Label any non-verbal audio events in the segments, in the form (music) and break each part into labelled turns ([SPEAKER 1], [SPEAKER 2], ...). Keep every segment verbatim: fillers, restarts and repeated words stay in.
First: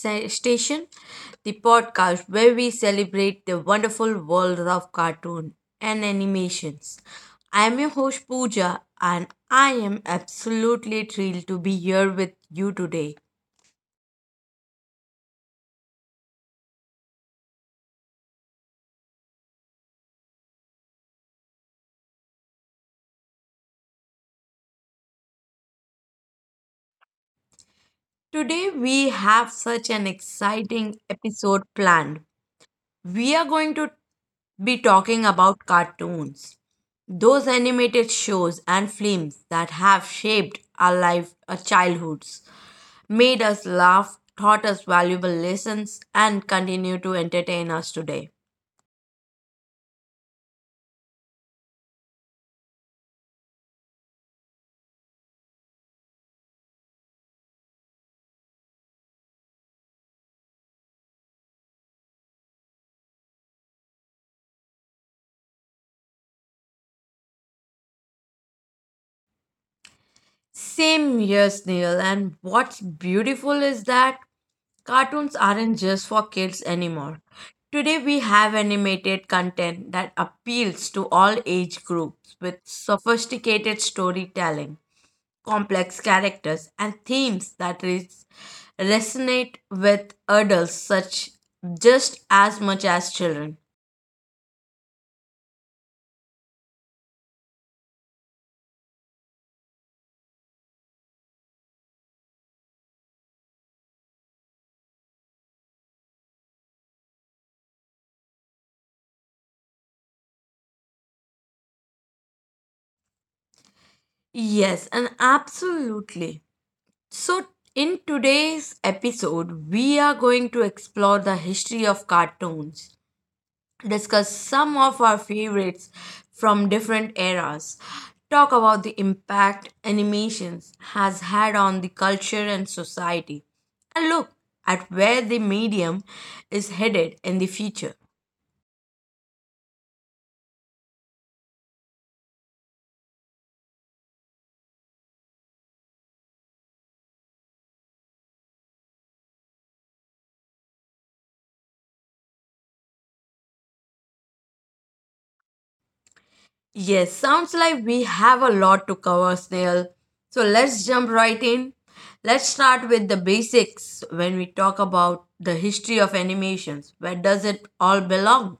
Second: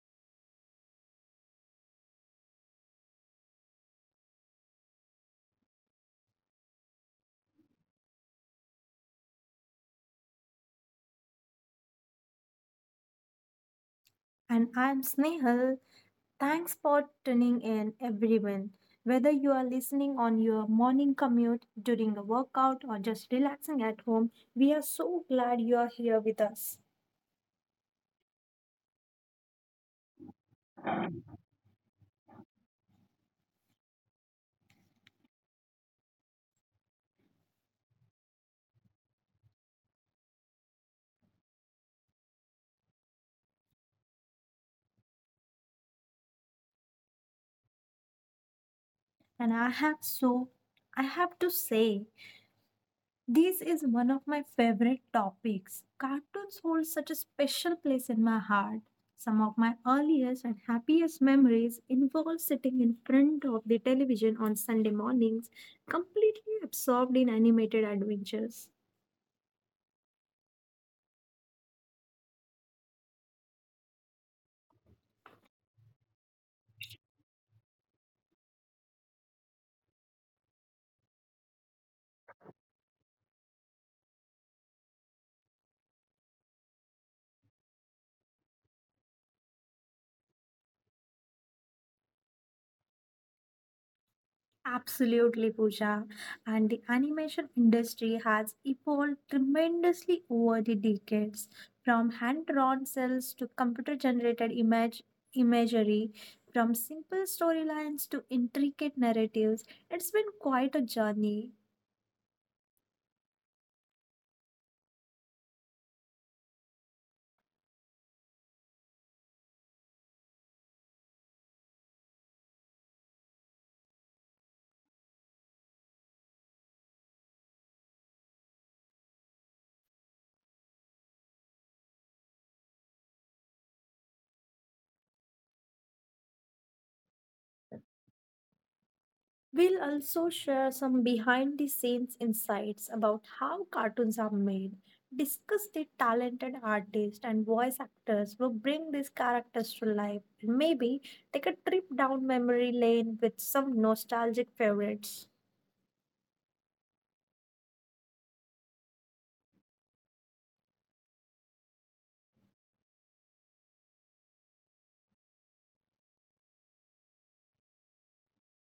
[SPEAKER 1] Sa- Station, the podcast where we celebrate the wonderful world of cartoon and animations. I am your host, Pooja, and I am absolutely thrilled to be here with you today.
[SPEAKER 2] And I'm Snehal. Thanks for tuning in, everyone. Whether you are listening on your morning commute, during a workout, or just relaxing at home, we are so glad you are here with us.
[SPEAKER 1] Today, we have such an exciting episode planned. We are going to be talking about cartoons, those animated shows and films that have shaped our life, our childhoods made us laugh, taught us valuable lessons, and continue to entertain us today.
[SPEAKER 2] And I have so, I have to say, This is one of my favorite topics. Cartoons hold such a special place in my heart. Some of my earliest and happiest memories involve sitting in front of the television on Sunday mornings, completely absorbed in animated adventures.
[SPEAKER 1] Same here, Neil, and what's beautiful is that cartoons aren't just for kids anymore. Today, we have animated content that appeals to all age groups with sophisticated storytelling, complex characters, and themes that res- resonate with adults such just as much as children.
[SPEAKER 2] Absolutely, Pooja. And the animation industry has evolved tremendously over the decades, from hand-drawn cells to computer-generated image imagery, from simple storylines to intricate narratives. It's been quite a journey.
[SPEAKER 1] Yes, and absolutely. So, in today's episode, we are going to explore the history of cartoons, discuss some of our favorites from different eras, talk about the impact animations has had on the culture and society, and look at where the medium is headed in the future.
[SPEAKER 2] We'll also share some behind the scenes insights about how cartoons are made, discuss the talented artists and voice actors who bring these characters to life, and maybe take a trip down memory lane with some nostalgic favorites.
[SPEAKER 1] Yes, sounds like we have a lot to cover, Snail. So let's jump right in. Let's start with the basics when we talk about the history of animations. Where does it all belong?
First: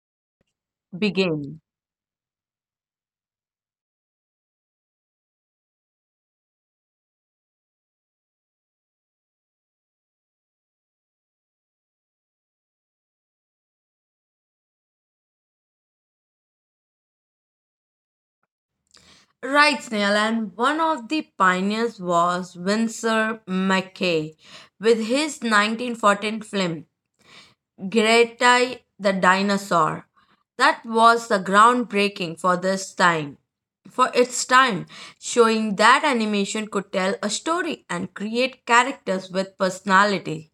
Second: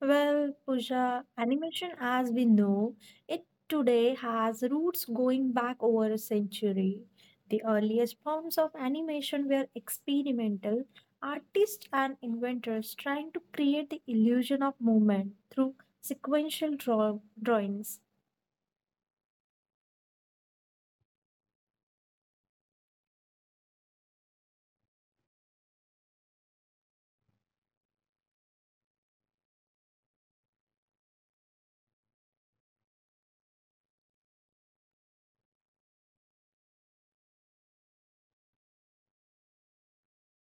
[SPEAKER 2] Well, Pooja,
[SPEAKER 1] Begin.
[SPEAKER 2] animation as we know it today has roots going back over a century. The earliest forms of animation were experimental, artists and inventors trying to create the illusion of movement through sequential draw- drawings.
[SPEAKER 1] Right, Snail, and one of the pioneers was Winsor McKay with his nineteen fourteen film Greta the dinosaur. That was the groundbreaking for this time. For its time, showing that animation could tell a story and create characters with personality.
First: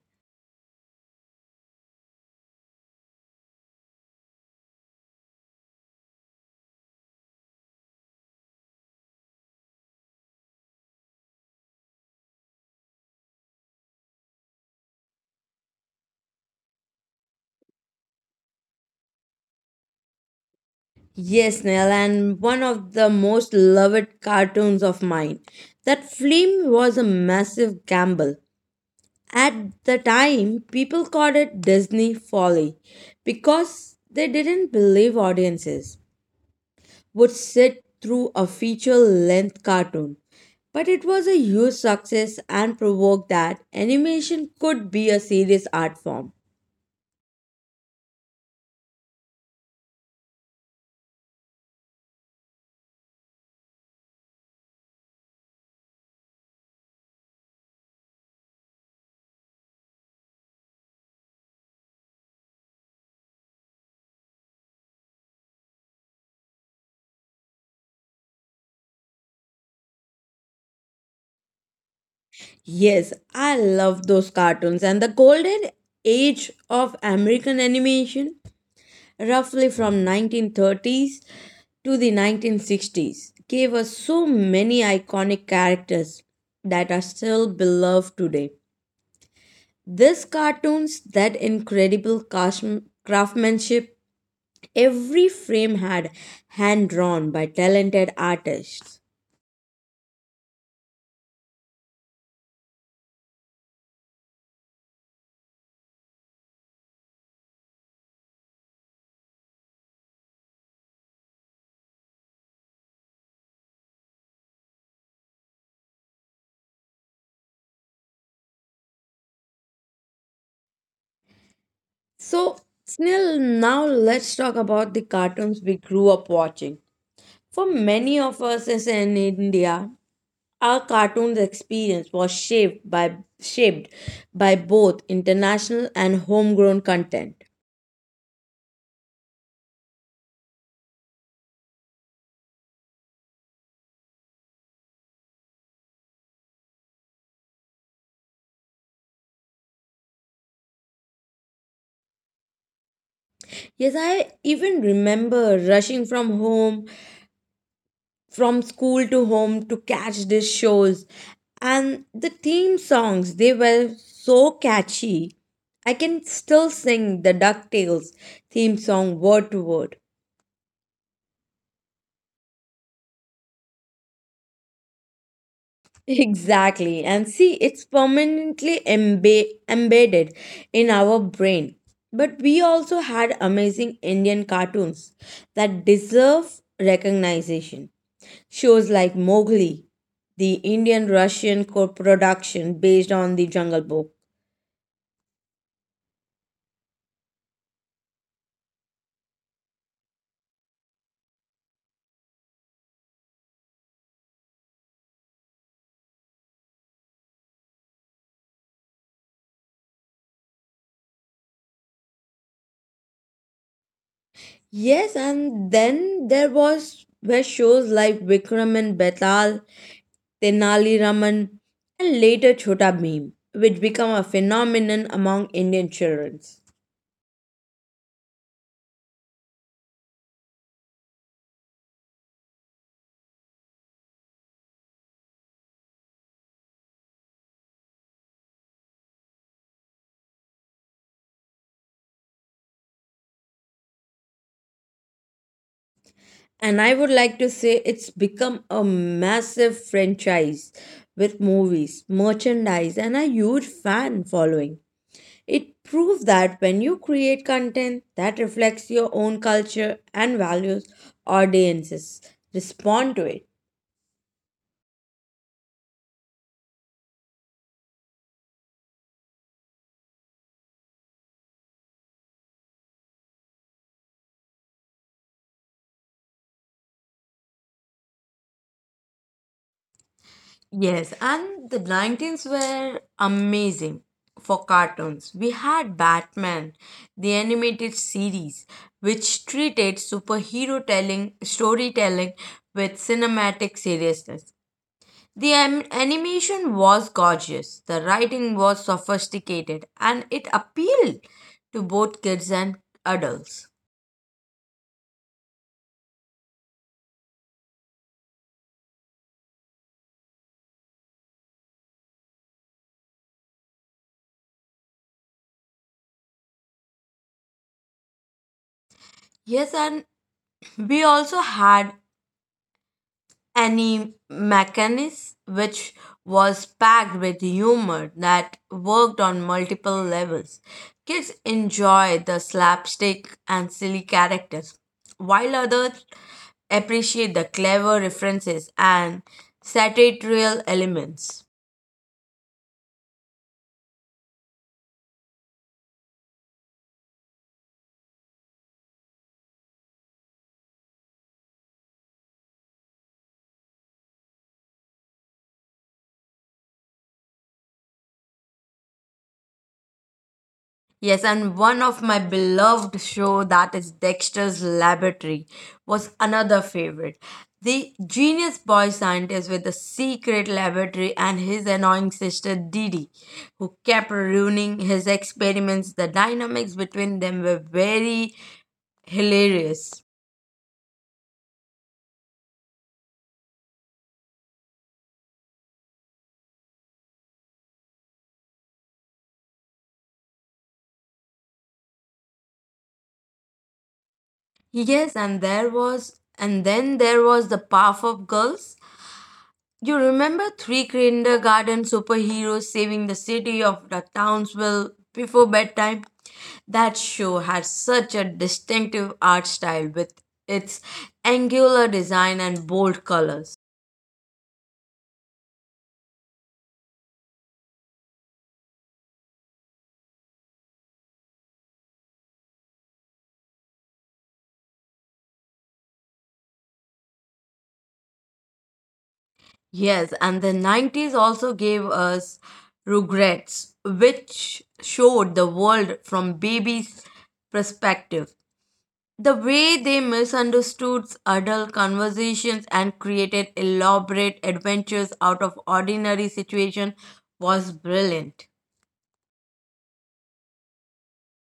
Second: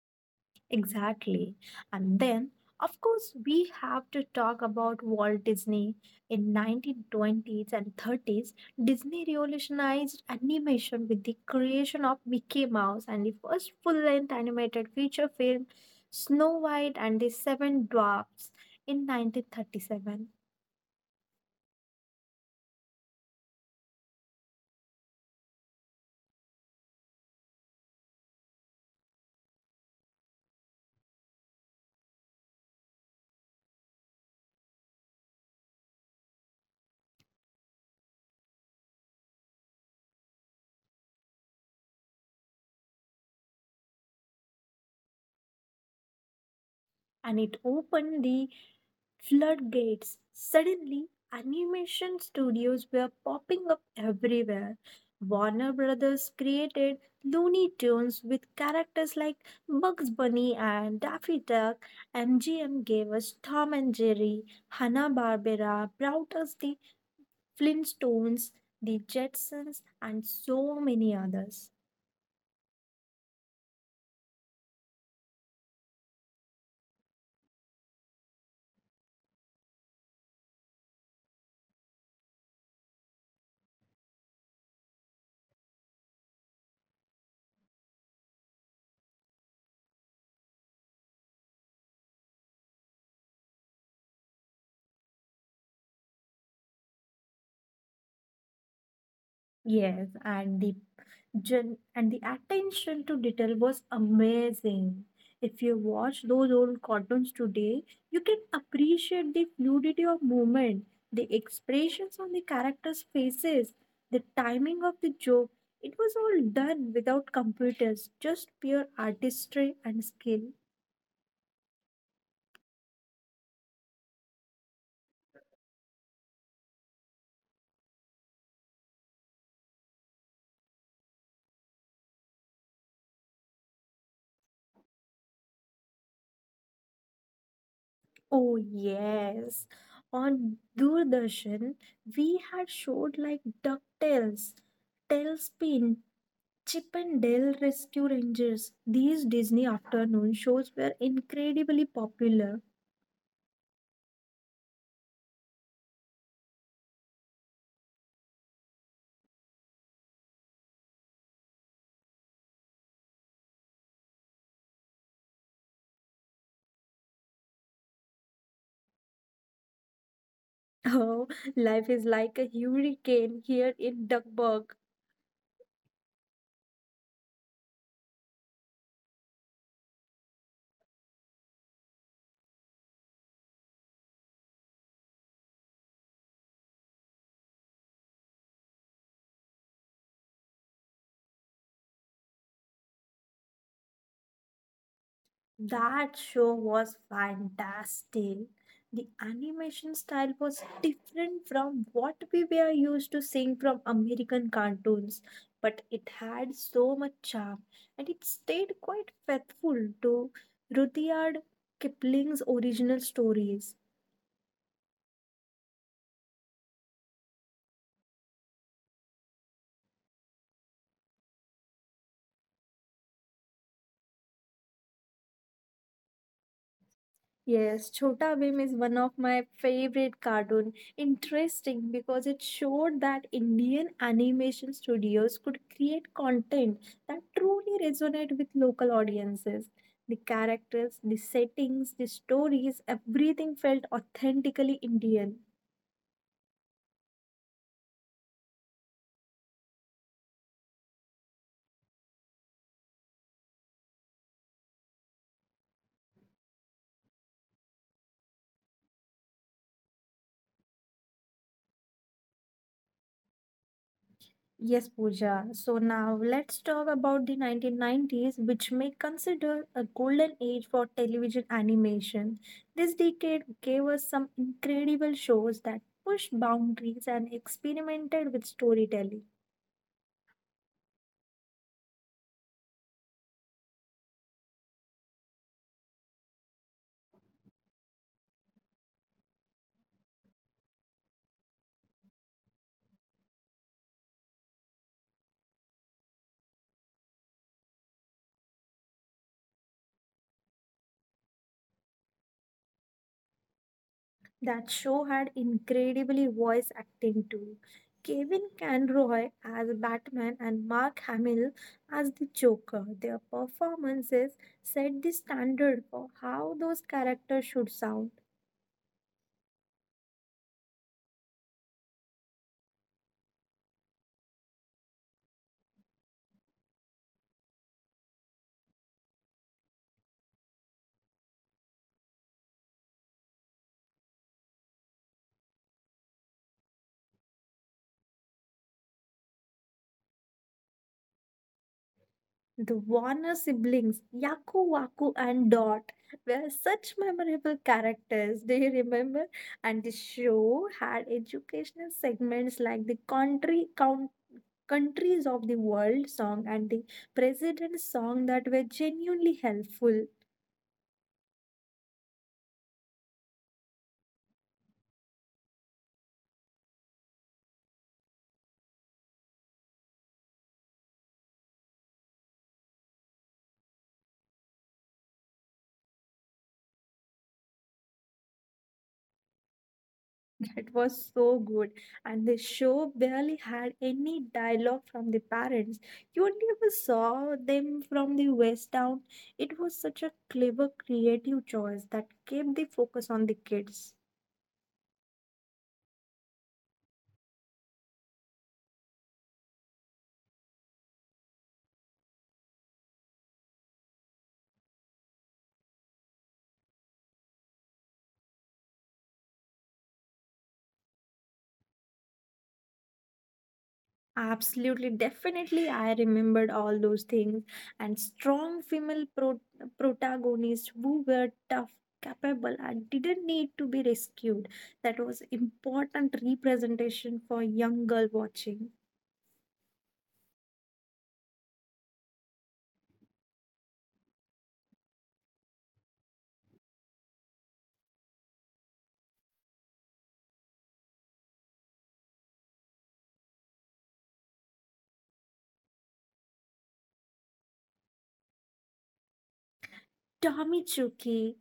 [SPEAKER 2] Exactly. And then, of course, we have to talk about Walt Disney. In nineteen twenties and thirties, Disney revolutionized animation with the creation of Mickey Mouse and the first full-length animated feature film Snow White and the Seven Dwarfs in nineteen thirty-seven.
[SPEAKER 1] Yes, Neil, and one of the most loved cartoons of mine. That film was a massive gamble. At the time, people called it Disney folly because they didn't believe audiences would sit through a feature length cartoon. But it was a huge success and provoked that animation could be a serious art form.
[SPEAKER 2] And it opened the floodgates. Suddenly, animation studios were popping up everywhere. Warner Brothers created Looney Tunes with characters like Bugs Bunny and Daffy Duck. M G M gave us Tom and Jerry, Hanna-Barbera brought us the Flintstones, the Jetsons, and so many others.
[SPEAKER 1] Yes, I love those cartoons and the golden age of American animation, roughly from nineteen thirties to the nineteen sixties, gave us so many iconic characters that are still beloved today. These cartoons, that incredible crash- craftsmanship, every frame had hand drawn by talented artists.
[SPEAKER 2] Yes, and the gen- and the attention to detail was amazing. If you watch those old cartoons today, you can appreciate the fluidity of movement, the expressions on the characters' faces, the timing of the joke. It was all done without computers, just pure artistry and skill.
[SPEAKER 1] So, Snil, now let's talk about the cartoons we grew up watching. For many of us as in India, our cartoons experience was shaped by shaped by both international and homegrown content.
[SPEAKER 2] Oh, yes. On Doordarshan, we had showed like DuckTales, Tailspin, Chip and Dale Rescue Rangers. These Disney afternoon shows were incredibly popular. (laughs)
[SPEAKER 1] Yes, I even remember rushing from home from school to home to catch these shows. And the theme songs, they were so catchy. I can still sing the DuckTales theme song word to word. (laughs)
[SPEAKER 2] Oh, life is like a hurricane here in Duckburg.
[SPEAKER 1] Exactly. And see, it's permanently embe- embedded in our brain. But we also had amazing Indian cartoons that deserve recognition. Shows like Mowgli, the Indian Russian co production based on the Jungle Book.
[SPEAKER 2] That show was fantastic. The animation style was different from what we were used to seeing from American cartoons, but it had so much charm and it stayed quite faithful to Rudyard Kipling's original stories.
[SPEAKER 1] Yes, and then there was were shows like Vikram and Betal, Tenali Raman, and later Chhota Bheem, which become a phenomenon among Indian children.
[SPEAKER 2] Yes, Chhota Bhim is one of my favorite cartoon. Interesting because it showed that Indian animation studios could create content that truly resonate with local audiences. The characters, the settings, the stories, everything felt authentically Indian.
[SPEAKER 1] And I would like to say it's become a massive franchise with movies, merchandise, and a huge fan following. It proves that when you create content that reflects your own culture and values, audiences respond to it.
[SPEAKER 2] Yes, Pooja. So now let's talk about the nineteen nineties, which may consider a golden age for television animation. This decade gave us some incredible shows that pushed boundaries and experimented with storytelling.
[SPEAKER 1] Yes, and the nineties were amazing for cartoons. We had Batman, the animated series, which treated superhero telling, storytelling with cinematic seriousness. The am- animation was gorgeous, the writing was sophisticated, and it appealed to both kids and adults.
[SPEAKER 2] That show had incredibly voice acting too. Kevin Conroy as Batman and Mark Hamill as the Joker. Their performances set the standard for how those characters should sound.
[SPEAKER 1] Yes, and we also had Any mechanism which was packed with humor that worked on multiple levels. Kids enjoy the slapstick and silly characters, while others appreciate the clever references and satirical elements.
[SPEAKER 2] The Warner siblings, Yaku, Waku, and Dot, were such memorable characters. Do you remember? And the show had educational segments like the country count, countries of the world song and the president's song that were genuinely helpful.
[SPEAKER 1] Yes, and one of my beloved show that is Dexter's Laboratory was another favorite. The genius boy scientist with the secret laboratory and his annoying sister Dee Dee, who kept ruining his experiments. The dynamics between them were very hilarious.
[SPEAKER 2] It was so good. And the show barely had any dialogue from the parents. You only ever saw them from the waist down. It was such a clever, creative choice that kept the focus on the kids.
[SPEAKER 1] Yes, and there was and then there was the Powerpuff Girls. You remember three kindergarten superheroes saving the city of the Townsville before bedtime? That show had such a distinctive art style with its angular design and bold colors.
[SPEAKER 2] Absolutely, definitely, I remembered all those things and strong female pro- protagonists who were tough, capable, and didn't need to be rescued. That was important representation for young girl watching.
[SPEAKER 1] Yes, and the nineties also gave us Rugrats, which showed the world from baby's perspective. The way they misunderstood adult conversations and created elaborate adventures out of ordinary situations was brilliant.
[SPEAKER 2] Tommy Chuki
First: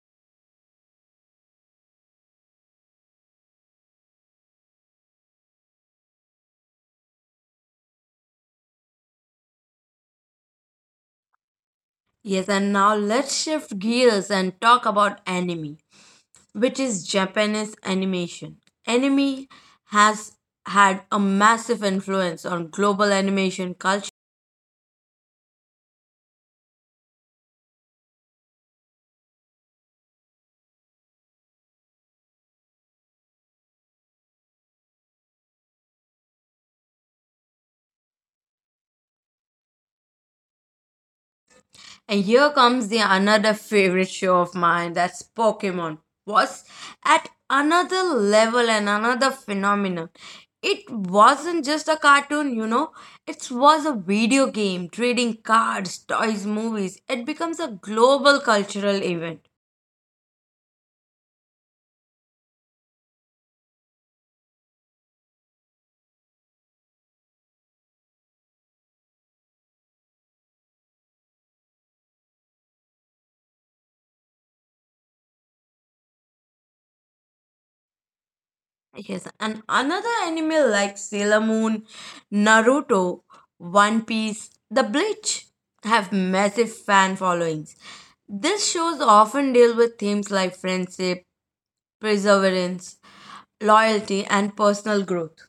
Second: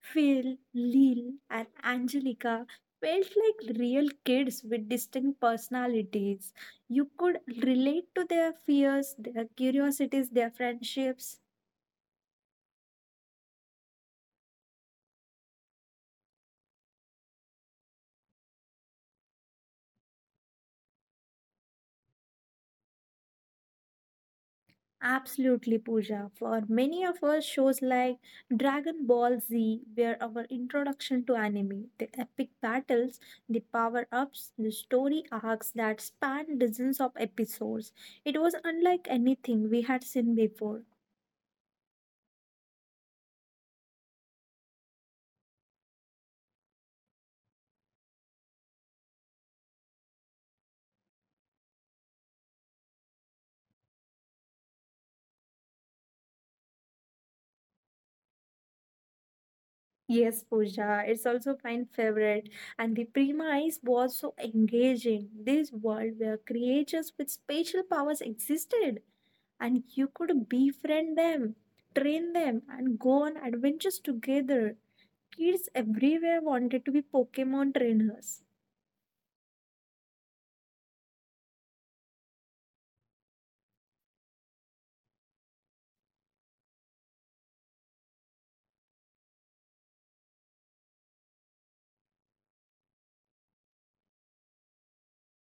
[SPEAKER 2] Phil, Lil, and Angelica felt like real kids with distinct personalities. You could relate to their fears, their curiosities, their friendships.
[SPEAKER 1] Yes, and now let's shift gears and talk about anime, which is Japanese animation. Anime has had a massive influence on global animation culture.
[SPEAKER 2] Absolutely, Pooja. For many of us, shows like Dragon Ball Z were our introduction to anime. The epic battles, the power ups, the story arcs that spanned dozens of episodes. It was unlike anything we had seen before.
[SPEAKER 1] And here comes the another favorite show of mine that's Pokemon was at another level and another phenomenon. It wasn't just a cartoon, you know. It was a video game, trading cards, toys, movies. It becomes a global cultural event.
[SPEAKER 2] Yes, Pooja, it's also my favorite. And the premise was so engaging. This world where creatures with special powers existed, and you could befriend them, train them, and go on adventures together. Kids everywhere wanted to be Pokemon trainers.
[SPEAKER 1] Yes, and another anime like Sailor Moon, Naruto, One Piece, The Bleach have massive fan followings. These shows often deal with themes like friendship, perseverance, loyalty, and personal growth.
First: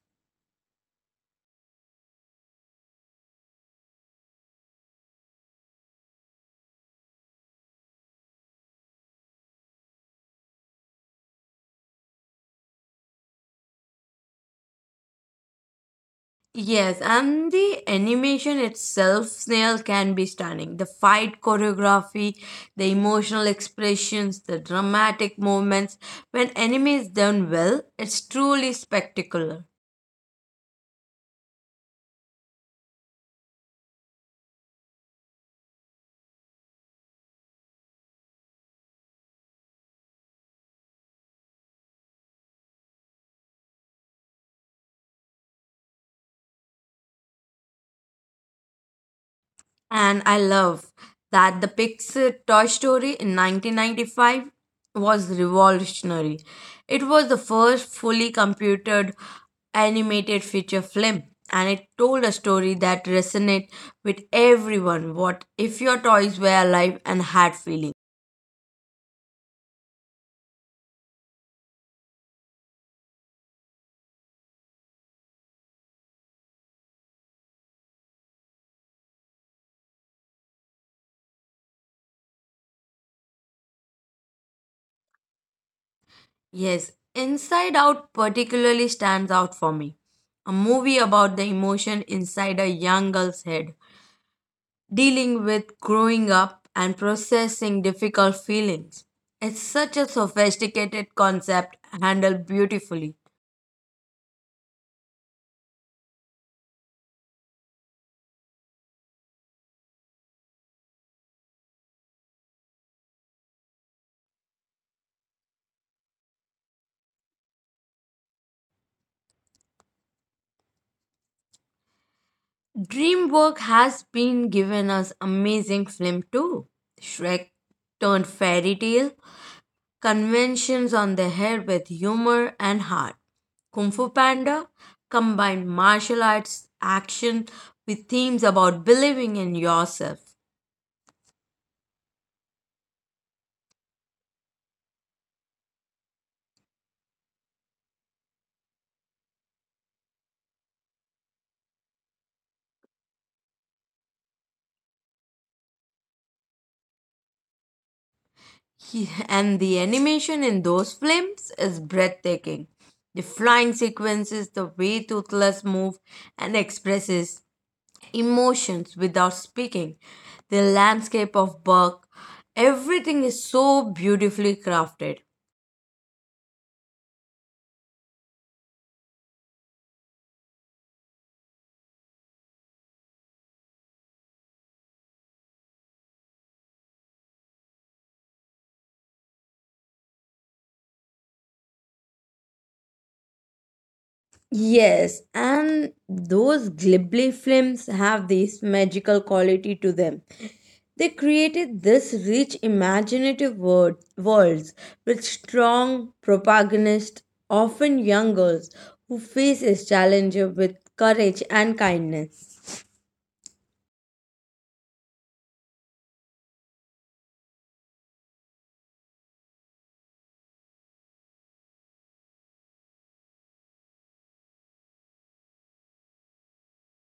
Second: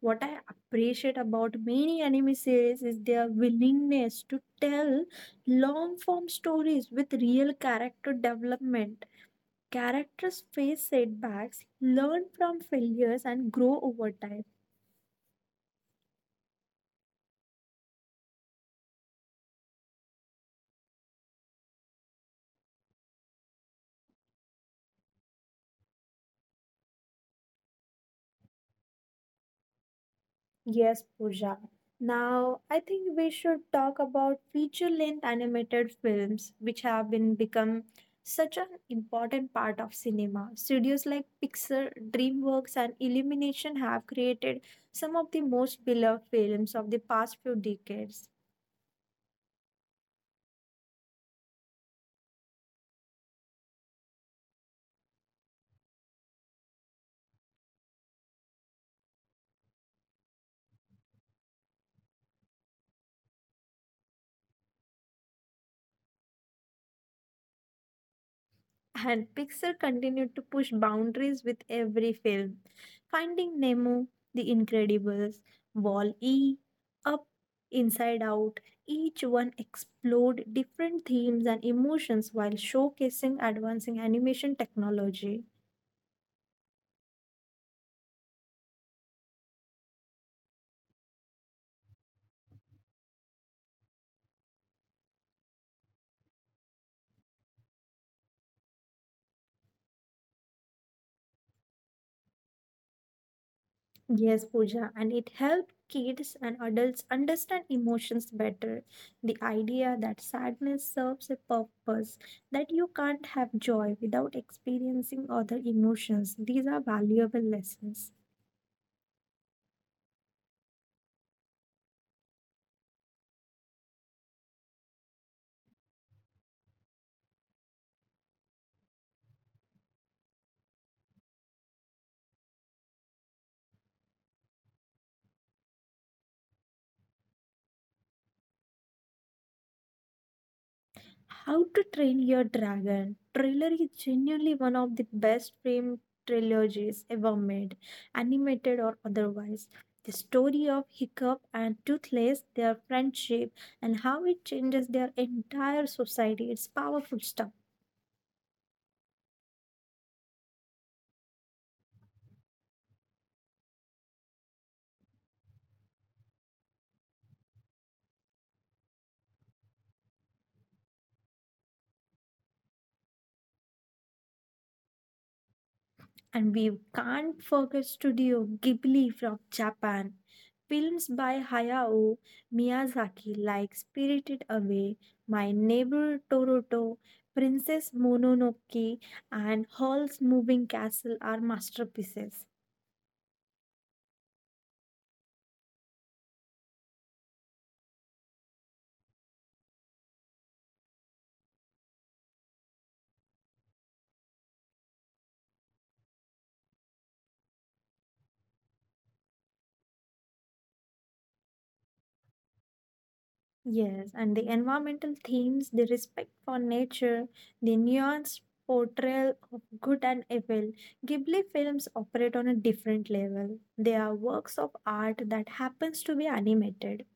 [SPEAKER 2] What I appreciate about many anime series is their willingness to tell long form stories with real character development. Characters face setbacks, learn from failures, and grow over time.
[SPEAKER 1] Yes, and the animation itself, Snail, can be stunning. The fight choreography, the emotional expressions, the dramatic moments. When anime is done well, it's truly spectacular.
[SPEAKER 2] Yes, Pooja. Now, I think we should talk about feature-length animated films, which have been become such an important part of cinema. Studios like Pixar, DreamWorks, and Illumination have created some of the most beloved films of the past few decades.
[SPEAKER 1] And I love that the Pixar Toy Story in nineteen ninety-five was revolutionary. It was the first fully computed animated feature film and it told a story that resonated with everyone. What if your toys were alive and had feelings?
[SPEAKER 2] And Pixar continued to push boundaries with every film. Finding Nemo, The Incredibles, Wall-E, Up, Inside Out, each one explored different themes and emotions while showcasing advancing animation technology.
[SPEAKER 1] Yes, Inside Out particularly stands out for me. A movie about the emotion inside a young girl's head, dealing with growing up and processing difficult feelings. It's such a sophisticated concept handled beautifully.
[SPEAKER 2] Yes, Pooja, and it helped kids and adults understand emotions better. The idea that sadness serves a purpose, that you can't have joy without experiencing other emotions, these are valuable lessons.
[SPEAKER 1] DreamWorks has been given us amazing film too. Shrek turned fairy tale conventions on the head with humor and heart. Kung Fu Panda combined martial arts action with themes about believing in yourself.
[SPEAKER 2] How to Train Your Dragon trailer is genuinely one of the best film trilogies ever made, animated or otherwise. The story of Hiccup and Toothless, their friendship, and how it changes their entire society. It's powerful stuff.
[SPEAKER 1] He- and the animation in those films is breathtaking. The flying sequences, the way Toothless moves and expresses emotions without speaking, the landscape of Burke, everything is so beautifully crafted.
[SPEAKER 2] And we can't forget Studio Ghibli from Japan. Films by Hayao Miyazaki like Spirited Away, My Neighbor Totoro, Princess Mononoke, and Hall's Moving Castle are masterpieces.
[SPEAKER 1] Yes, and those Ghibli films have this magical quality to them. They created this rich imaginative world, worlds with strong protagonists, often young girls, who face a challenge with courage and kindness.
[SPEAKER 2] Yes, and the environmental themes, the respect for nature, the nuanced portrayal of good and evil, Ghibli films operate on a different level. They are works of art that happens to be animated.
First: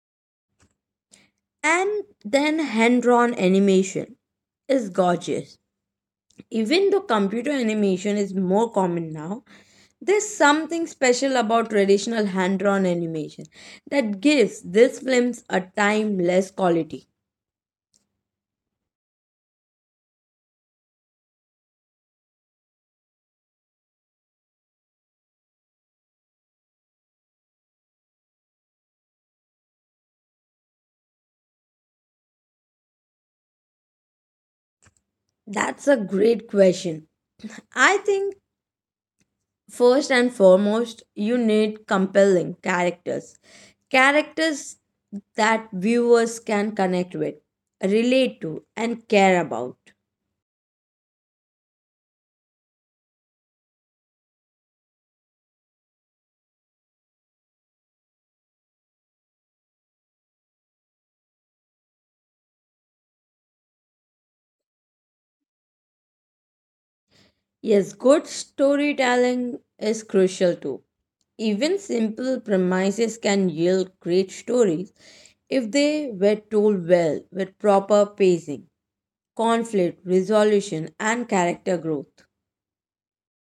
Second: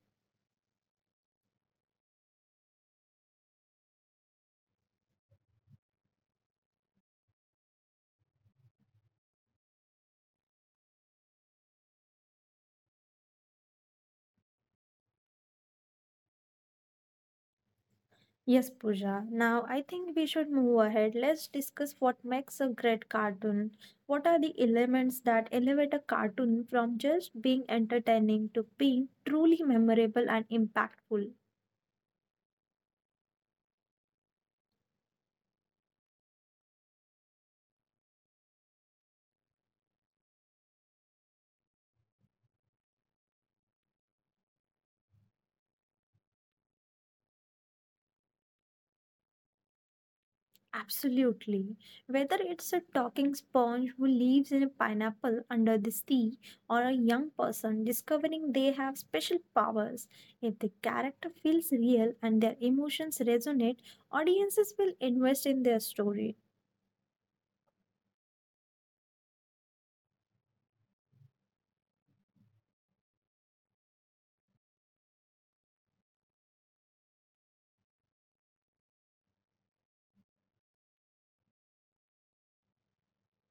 [SPEAKER 1] And then hand-drawn animation is gorgeous. Even though computer animation is more common now, there's something special about traditional hand drawn animation that gives these films a timeless quality.
[SPEAKER 2] Yes, Pooja. Now I think we should move ahead. Let's discuss what makes a great cartoon. What are the elements that elevate a cartoon from just being entertaining to being truly memorable and impactful?
[SPEAKER 1] That's a great question. I think, first and foremost, you need compelling characters. Characters that viewers can connect with, relate to, and care about.
[SPEAKER 2] Absolutely. Whether it's a talking sponge who lives in a pineapple under the sea or a young person discovering they have special powers, if the character feels real and their emotions resonate, audiences will invest in their story.
[SPEAKER 1] Yes, good storytelling is crucial too. Even simple premises can yield great stories if they were told well with proper pacing, conflict resolution, and character growth.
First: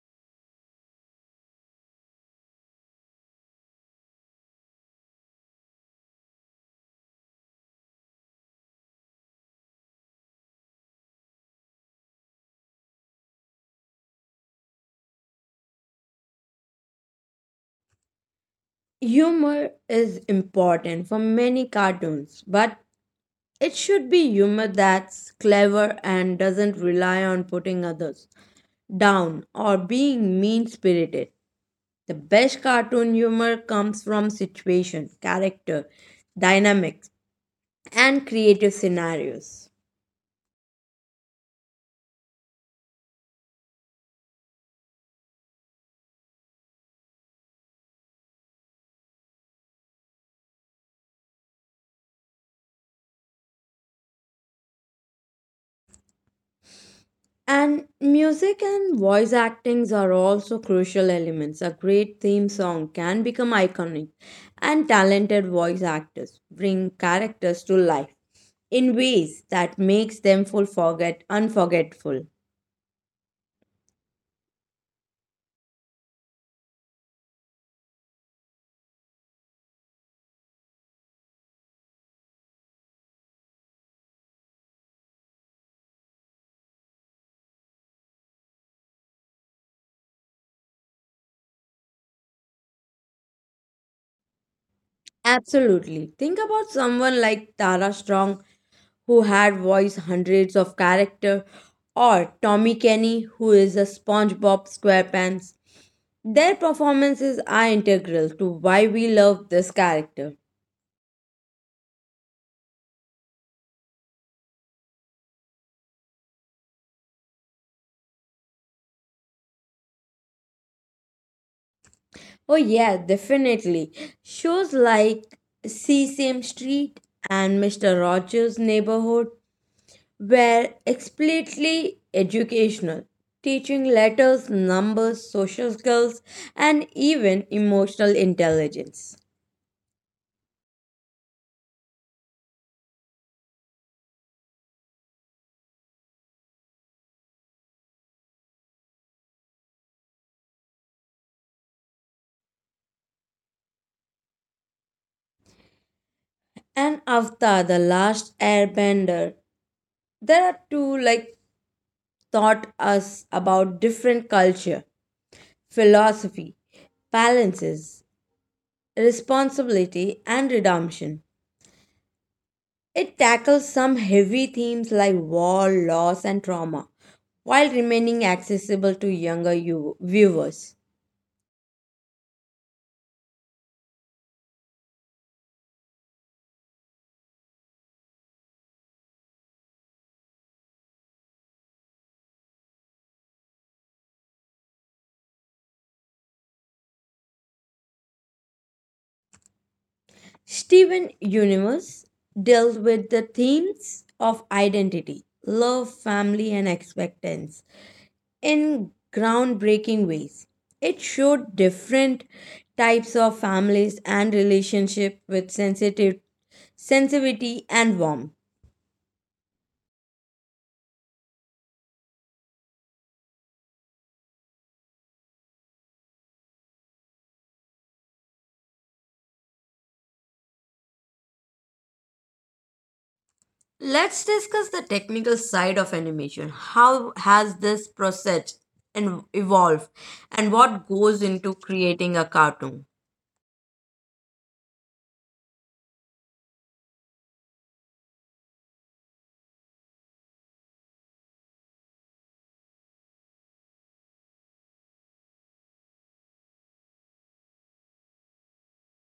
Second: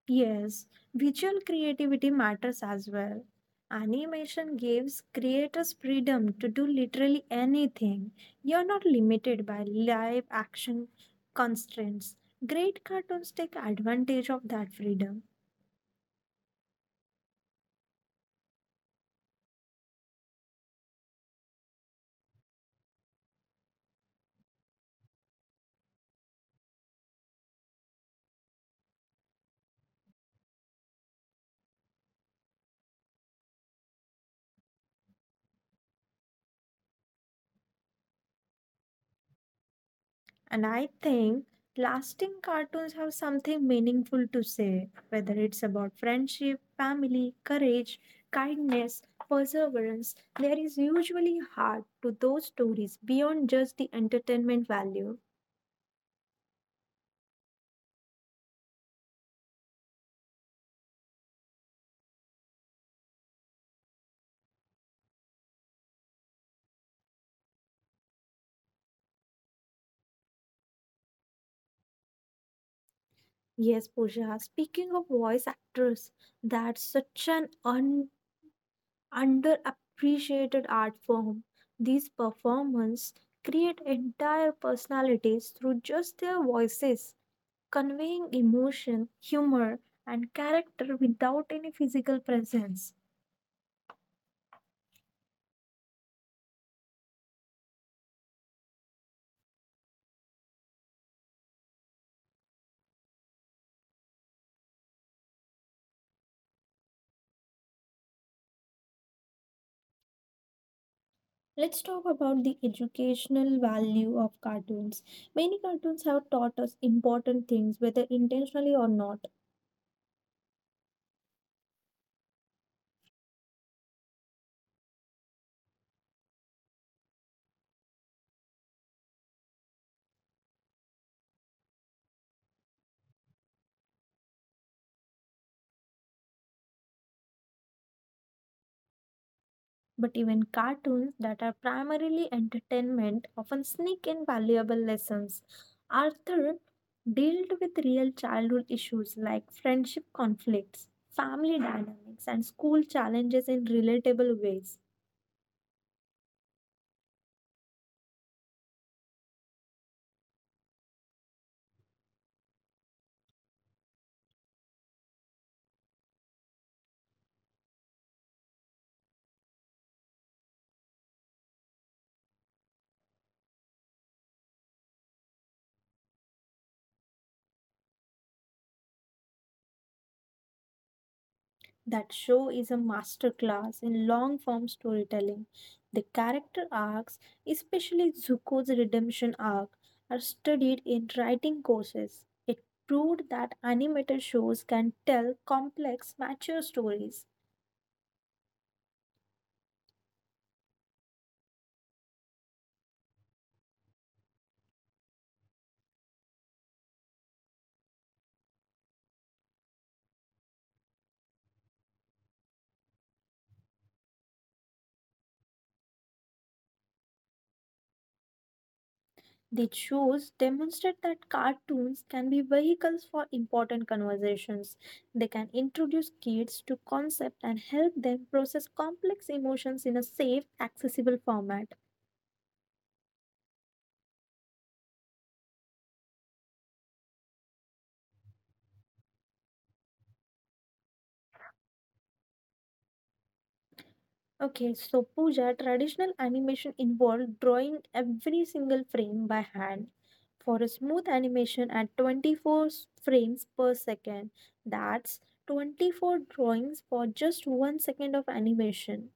[SPEAKER 2] Yes, visual creativity matters as well. Animation gives creators freedom to do literally anything. You're not limited by live action constraints. Great cartoons take advantage of that freedom.
[SPEAKER 1] Humor is important for many cartoons, but it should be humor that's clever and doesn't rely on putting others down or being mean spirited. The best cartoon humor comes from situation, character, dynamics, and creative scenarios.
[SPEAKER 2] And I think lasting cartoons have something meaningful to say, whether it's about friendship, family, courage, kindness, perseverance. There is usually heart to those stories beyond just the entertainment value.
[SPEAKER 1] And music and voice actings are also crucial elements. A great theme song can become iconic, and talented voice actors bring characters to life in ways that makes them full forget unforgettful.
[SPEAKER 2] Yes, Pooja, speaking of voice actors, that's such an un- underappreciated art form. These performers create entire personalities through just their voices, conveying emotion, humor, and character without any physical presence.
[SPEAKER 1] Absolutely. Think about someone like Tara Strong who had voiced hundreds of characters, or Tommy Kenny, who is a SpongeBob SquarePants. Their performances are integral to why we love this character.
[SPEAKER 2] Let's talk about the educational value of cartoons. Many cartoons have taught us important things, whether intentionally or not.
[SPEAKER 1] Oh, yeah, definitely. Shows like Sesame Street and mister Rogers' Neighborhood were explicitly educational, teaching letters, numbers, social skills, and even emotional intelligence.
[SPEAKER 2] But even cartoons that are primarily entertainment often sneak in valuable lessons. Arthur dealt with real childhood issues like friendship conflicts, family dynamics, and school challenges in relatable ways.
[SPEAKER 1] And Avatar The Last Airbender. There are two like taught us about different culture, philosophy, balances, responsibility and redemption. It tackles some heavy themes like war, loss and trauma while remaining accessible to younger you- viewers.
[SPEAKER 2] That show is a masterclass in long form storytelling. The character arcs, especially Zuko's redemption arc, are studied in writing courses. It proved that animated shows can tell complex, mature stories.
[SPEAKER 1] Steven Universe dealt with the themes of identity, love, family and expectance in groundbreaking ways. It showed different types of families and relationship with sensitive sensitivity and warmth.
[SPEAKER 2] These shows demonstrate that cartoons can be vehicles for important conversations. They can introduce kids to concepts and help them process complex emotions in a safe, accessible format.
[SPEAKER 1] Let's discuss the technical side of animation. How has this process and evolved and what goes into creating a cartoon?
[SPEAKER 2] Okay, so Puja, traditional animation involved drawing every single frame by hand for a smooth animation at twenty-four s- frames per second. That's twenty-four drawings for just one second of animation.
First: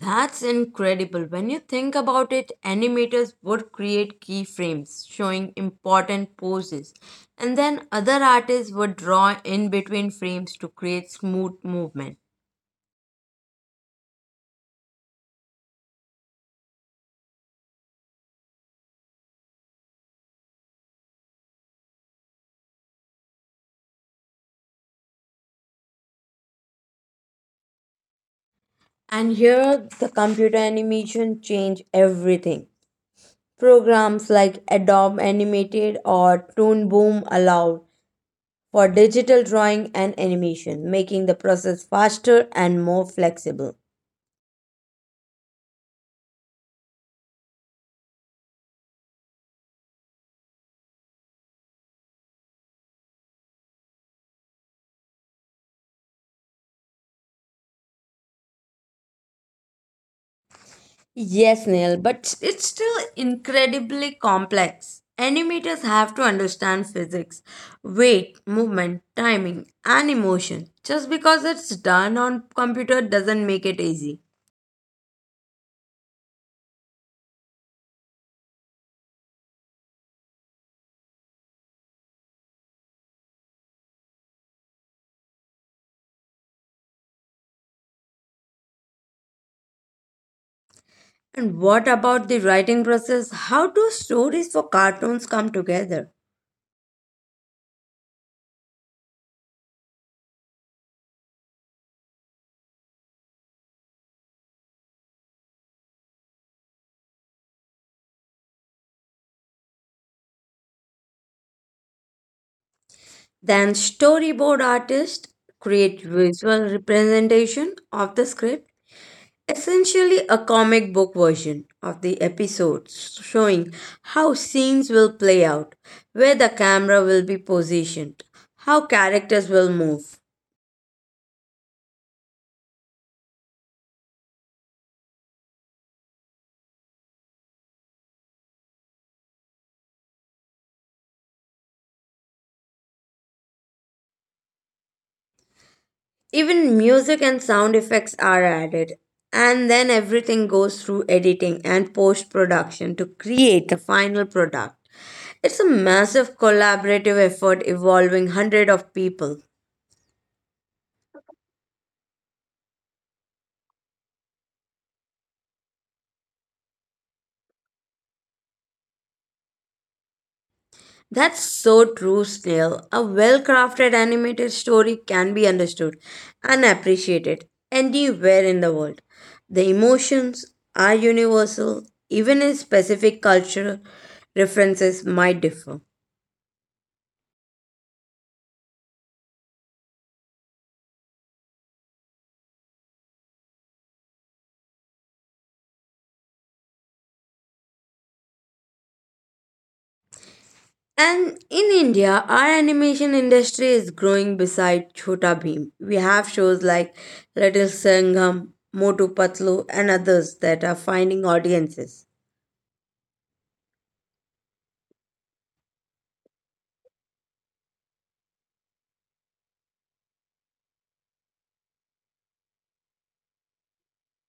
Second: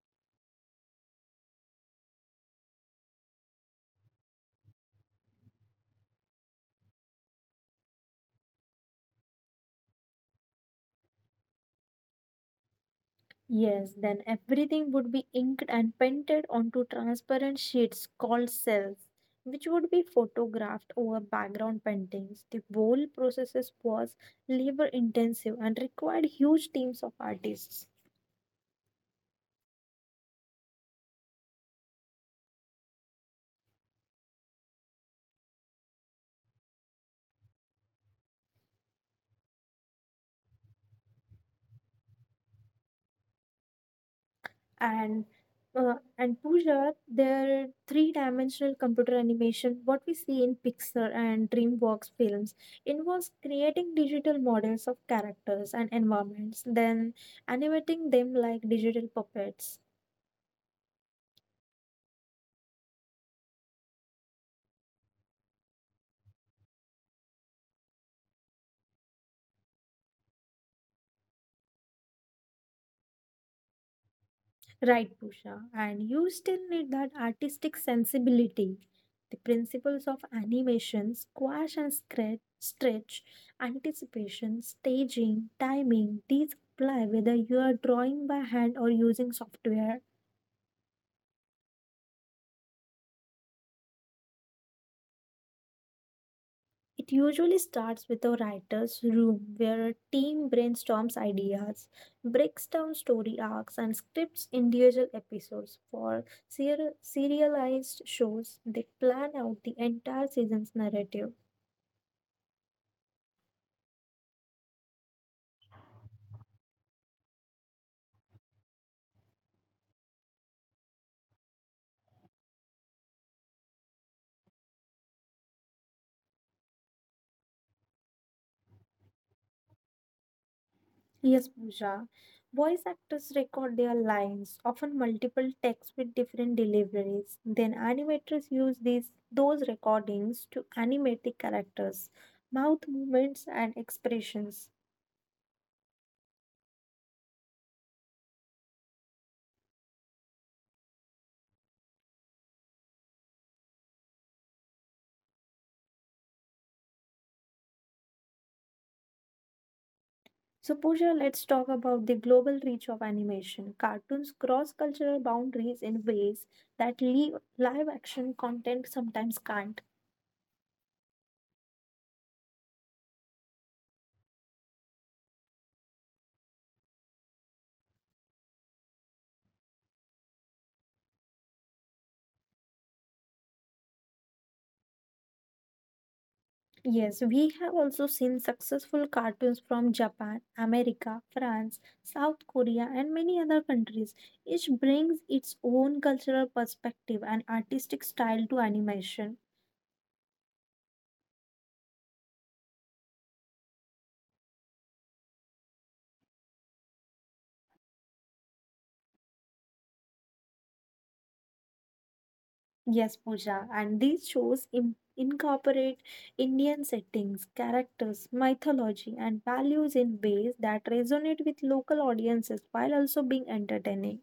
[SPEAKER 1] That's incredible. When you think about it, animators would create keyframes showing important poses, and then other artists would draw in between frames to create smooth movement.
[SPEAKER 2] Yes, then everything would be inked and painted onto transparent sheets called cells, which would be photographed over background paintings. The whole process was labor intensive and required huge teams of artists.
[SPEAKER 1] And here, the computer animation changed everything. Programs like Adobe Animated or Toon Boom allowed for digital drawing and animation, making the process faster and more flexible.
[SPEAKER 2] and uh, and Puja, their three-dimensional computer animation, what we see in Pixar and DreamWorks films, involves creating digital models of characters and environments, then animating them like digital puppets.
[SPEAKER 1] Yes, Neil, but it's still incredibly complex. Animators have to understand physics, weight, movement, timing, and emotion. Just because it's done on computer doesn't make it easy.
[SPEAKER 2] Right, Pusha, and you still need that artistic sensibility. The principles of animation, squash and scratch, stretch, anticipation, staging, timing, these apply whether you are drawing by hand or using software.
[SPEAKER 1] And what about the writing process? How do stories for cartoons come together?
[SPEAKER 2] It usually starts with a writer's room where a team brainstorms ideas, breaks down story arcs, and scripts individual episodes. For Serial- serialized shows, they plan out the entire season's narrative.
[SPEAKER 1] Then storyboard artists create visual representation of the script, essentially a comic book version of the episodes showing how scenes will play out, where the camera will be positioned, how characters will move.
[SPEAKER 2] Yes, Pooja. Voice actors record their lines, often multiple takes with different deliveries. Then animators use these those recordings to animate the characters, mouth movements and expressions.
[SPEAKER 1] Even music and sound effects are added, and then everything goes through editing and post production to create the final product. It's a massive collaborative effort involving hundreds of people.
[SPEAKER 2] So Pooja, let's talk about the global reach of animation. Cartoons cross cultural boundaries in ways that live live action content sometimes can't.
[SPEAKER 1] That's so true, Snail. A well crafted animated story can be understood and appreciated anywhere in the world. The emotions are universal, even in specific cultural references might differ.
[SPEAKER 2] Yes, we have also seen successful cartoons from Japan, America, France, South Korea, and many other countries. Each brings its own cultural perspective and artistic style to animation.
[SPEAKER 1] And in India, our animation industry is growing beside Chhota Bheem. We have shows like Little Sangam, Motu Patlu, and others that are finding audiences.
[SPEAKER 2] Yes, Pooja, and these shows in- incorporate Indian settings, characters, mythology, and values in ways that resonate with local audiences while also being entertaining.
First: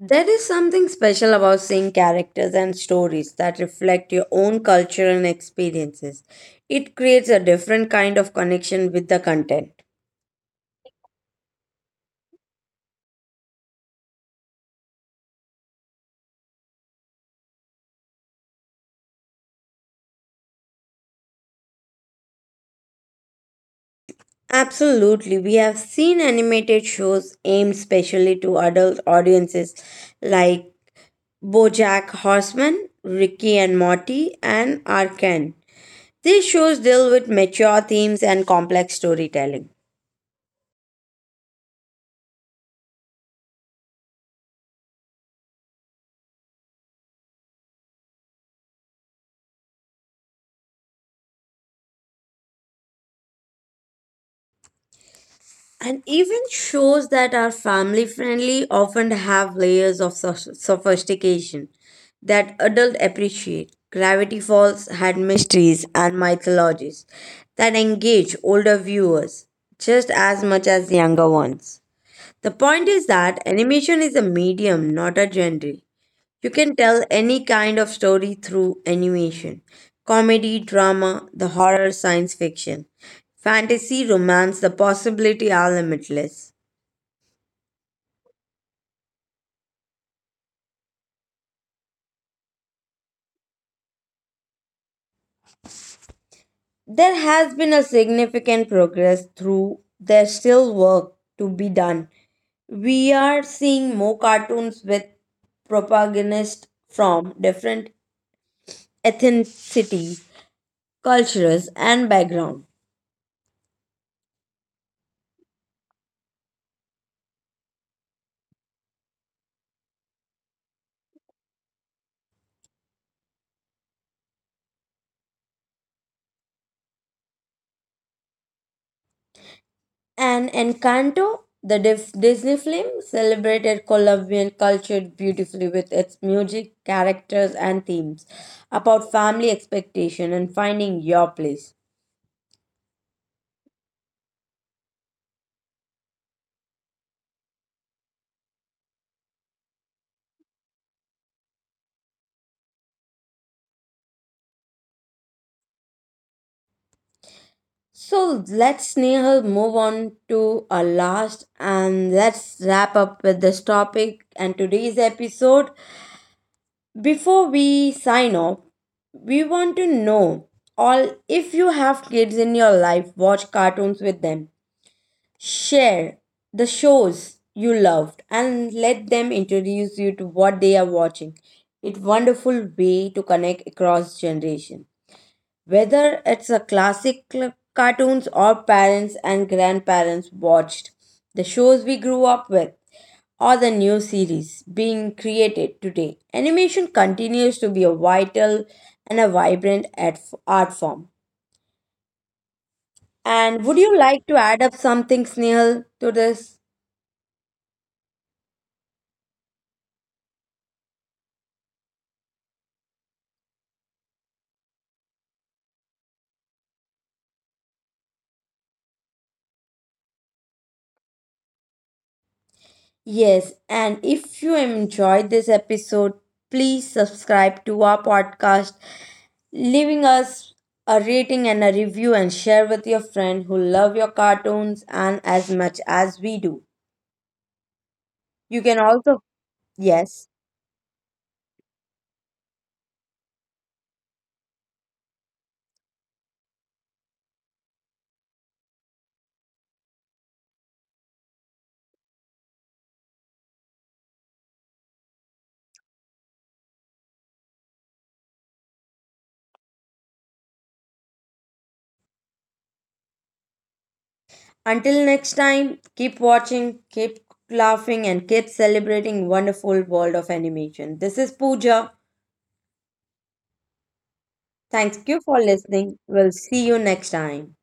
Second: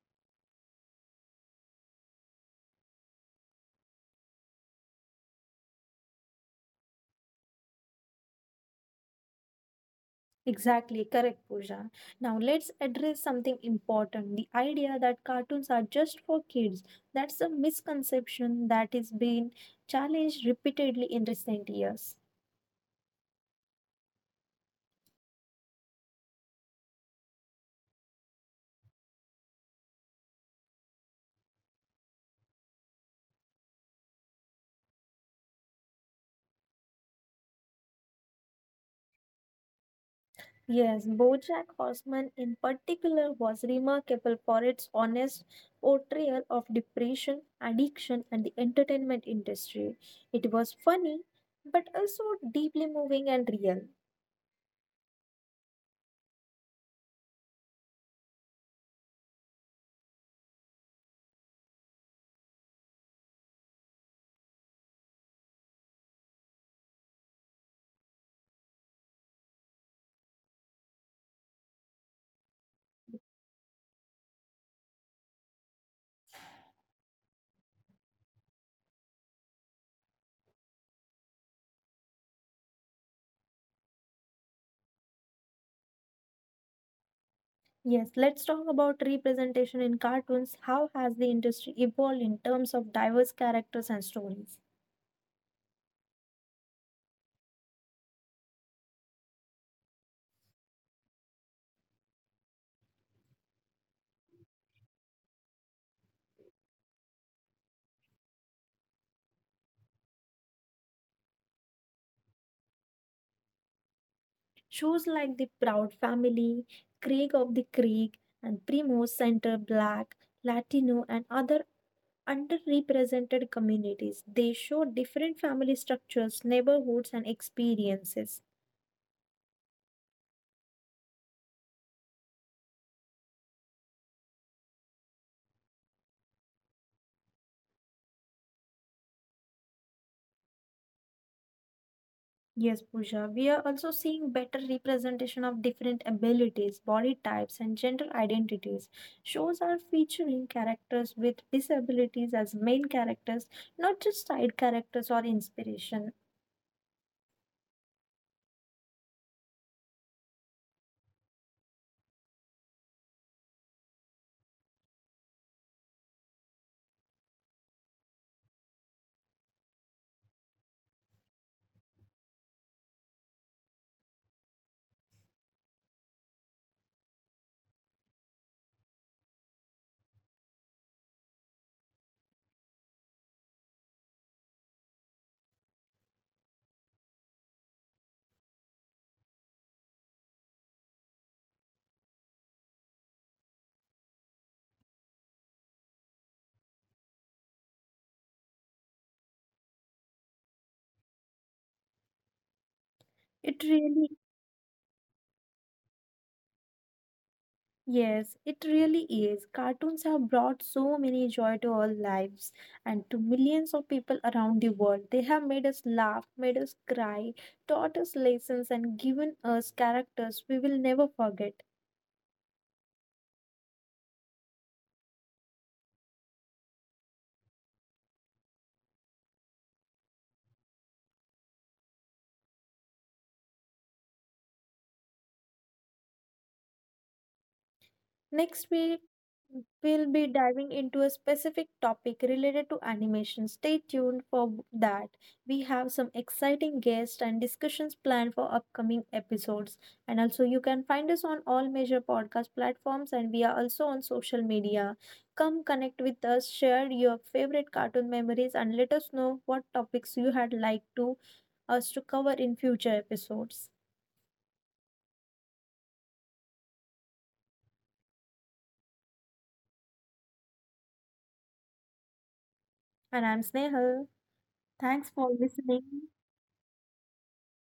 [SPEAKER 1] There is something special about seeing characters and stories that reflect your own culture and experiences. It creates a different kind of connection with the content.
[SPEAKER 2] Exactly, correct, Pooja. Now let's address something important: the idea that cartoons are just for kids. That's a misconception that is being challenged repeatedly in recent years.
[SPEAKER 1] Absolutely, we have seen animated shows aimed specially to adult audiences like BoJack Horseman, Ricky and Morty, and Arcane. These shows deal with mature themes and complex storytelling.
[SPEAKER 2] Yes, BoJack Horseman in particular was remarkable for its honest portrayal of depression, addiction, and the entertainment industry. It was funny, but also deeply moving and real.
[SPEAKER 1] And even shows that are family friendly often have layers of soph- sophistication that adults appreciate. Gravity Falls had mysteries and mythologies that engage older viewers just as much as younger ones. The point is that animation is a medium, not a genre. You can tell any kind of story through animation: comedy, drama, the horror, science fiction, fantasy, romance, the possibilities are limitless.
[SPEAKER 2] Yes, let's talk about representation in cartoons. How has the industry evolved in terms of diverse characters and stories?
[SPEAKER 1] There has been a significant progress through there's still work to be done. We are seeing more cartoons with protagonists from different ethnicities, cultures and backgrounds.
[SPEAKER 2] Shows like The Proud Family, Craig of the Creek, and Primo center Black, Latino, and other underrepresented communities. They show different family structures, neighborhoods, and experiences.
[SPEAKER 1] And Encanto, the Dif- Disney film, celebrated Colombian culture beautifully with its music, characters, and themes about family expectation and finding your place.
[SPEAKER 2] Yes, Pooja. We are also seeing better representation of different abilities, body types, and gender identities. Shows are featuring characters with disabilities as main characters, not just side characters or inspiration.
[SPEAKER 1] So let's Nehal move on to our last and let's wrap up with this topic and today's episode. Before we sign off, we want to know all if you have kids in your life, watch cartoons with them. Share the shows you loved and let them introduce you to what they are watching. It's wonderful way to connect across generation. Whether it's a classic cl- cartoons or parents and grandparents watched, the shows we grew up with or the new series being created today, animation continues to be a vital and a vibrant art art form.
[SPEAKER 2] It
[SPEAKER 1] And would you
[SPEAKER 2] really,
[SPEAKER 1] like to add up something, Snehal, to this?
[SPEAKER 2] yes, it really is. Cartoons have brought so many joy to our lives and to millions of people around the world. They have made us laugh, made us cry, taught us lessons, and given us characters we will never forget.
[SPEAKER 1] Yes, and if you enjoyed this episode, please subscribe to our podcast, leaving us a rating and a review, and share with your friend who love your cartoons and as much as we do. You
[SPEAKER 2] Next
[SPEAKER 1] can
[SPEAKER 2] week,
[SPEAKER 1] also,
[SPEAKER 2] we'll be
[SPEAKER 1] yes.
[SPEAKER 2] diving into a specific topic related to animation. Stay tuned for that. We have some exciting guests and discussions planned for upcoming episodes. And also, you can find us on all major podcast platforms, and we are also on social media. Come connect with us, share your favorite cartoon memories, and let us know what topics you had liked to us to cover in future episodes.
[SPEAKER 1] Until next time, keep watching, keep laughing, and keep celebrating wonderful world of animation. This is Pooja.
[SPEAKER 2] And I'm Snehal. Thanks
[SPEAKER 1] Thank you
[SPEAKER 2] for
[SPEAKER 1] for listening.
[SPEAKER 2] listening.
[SPEAKER 1] We'll see you next time.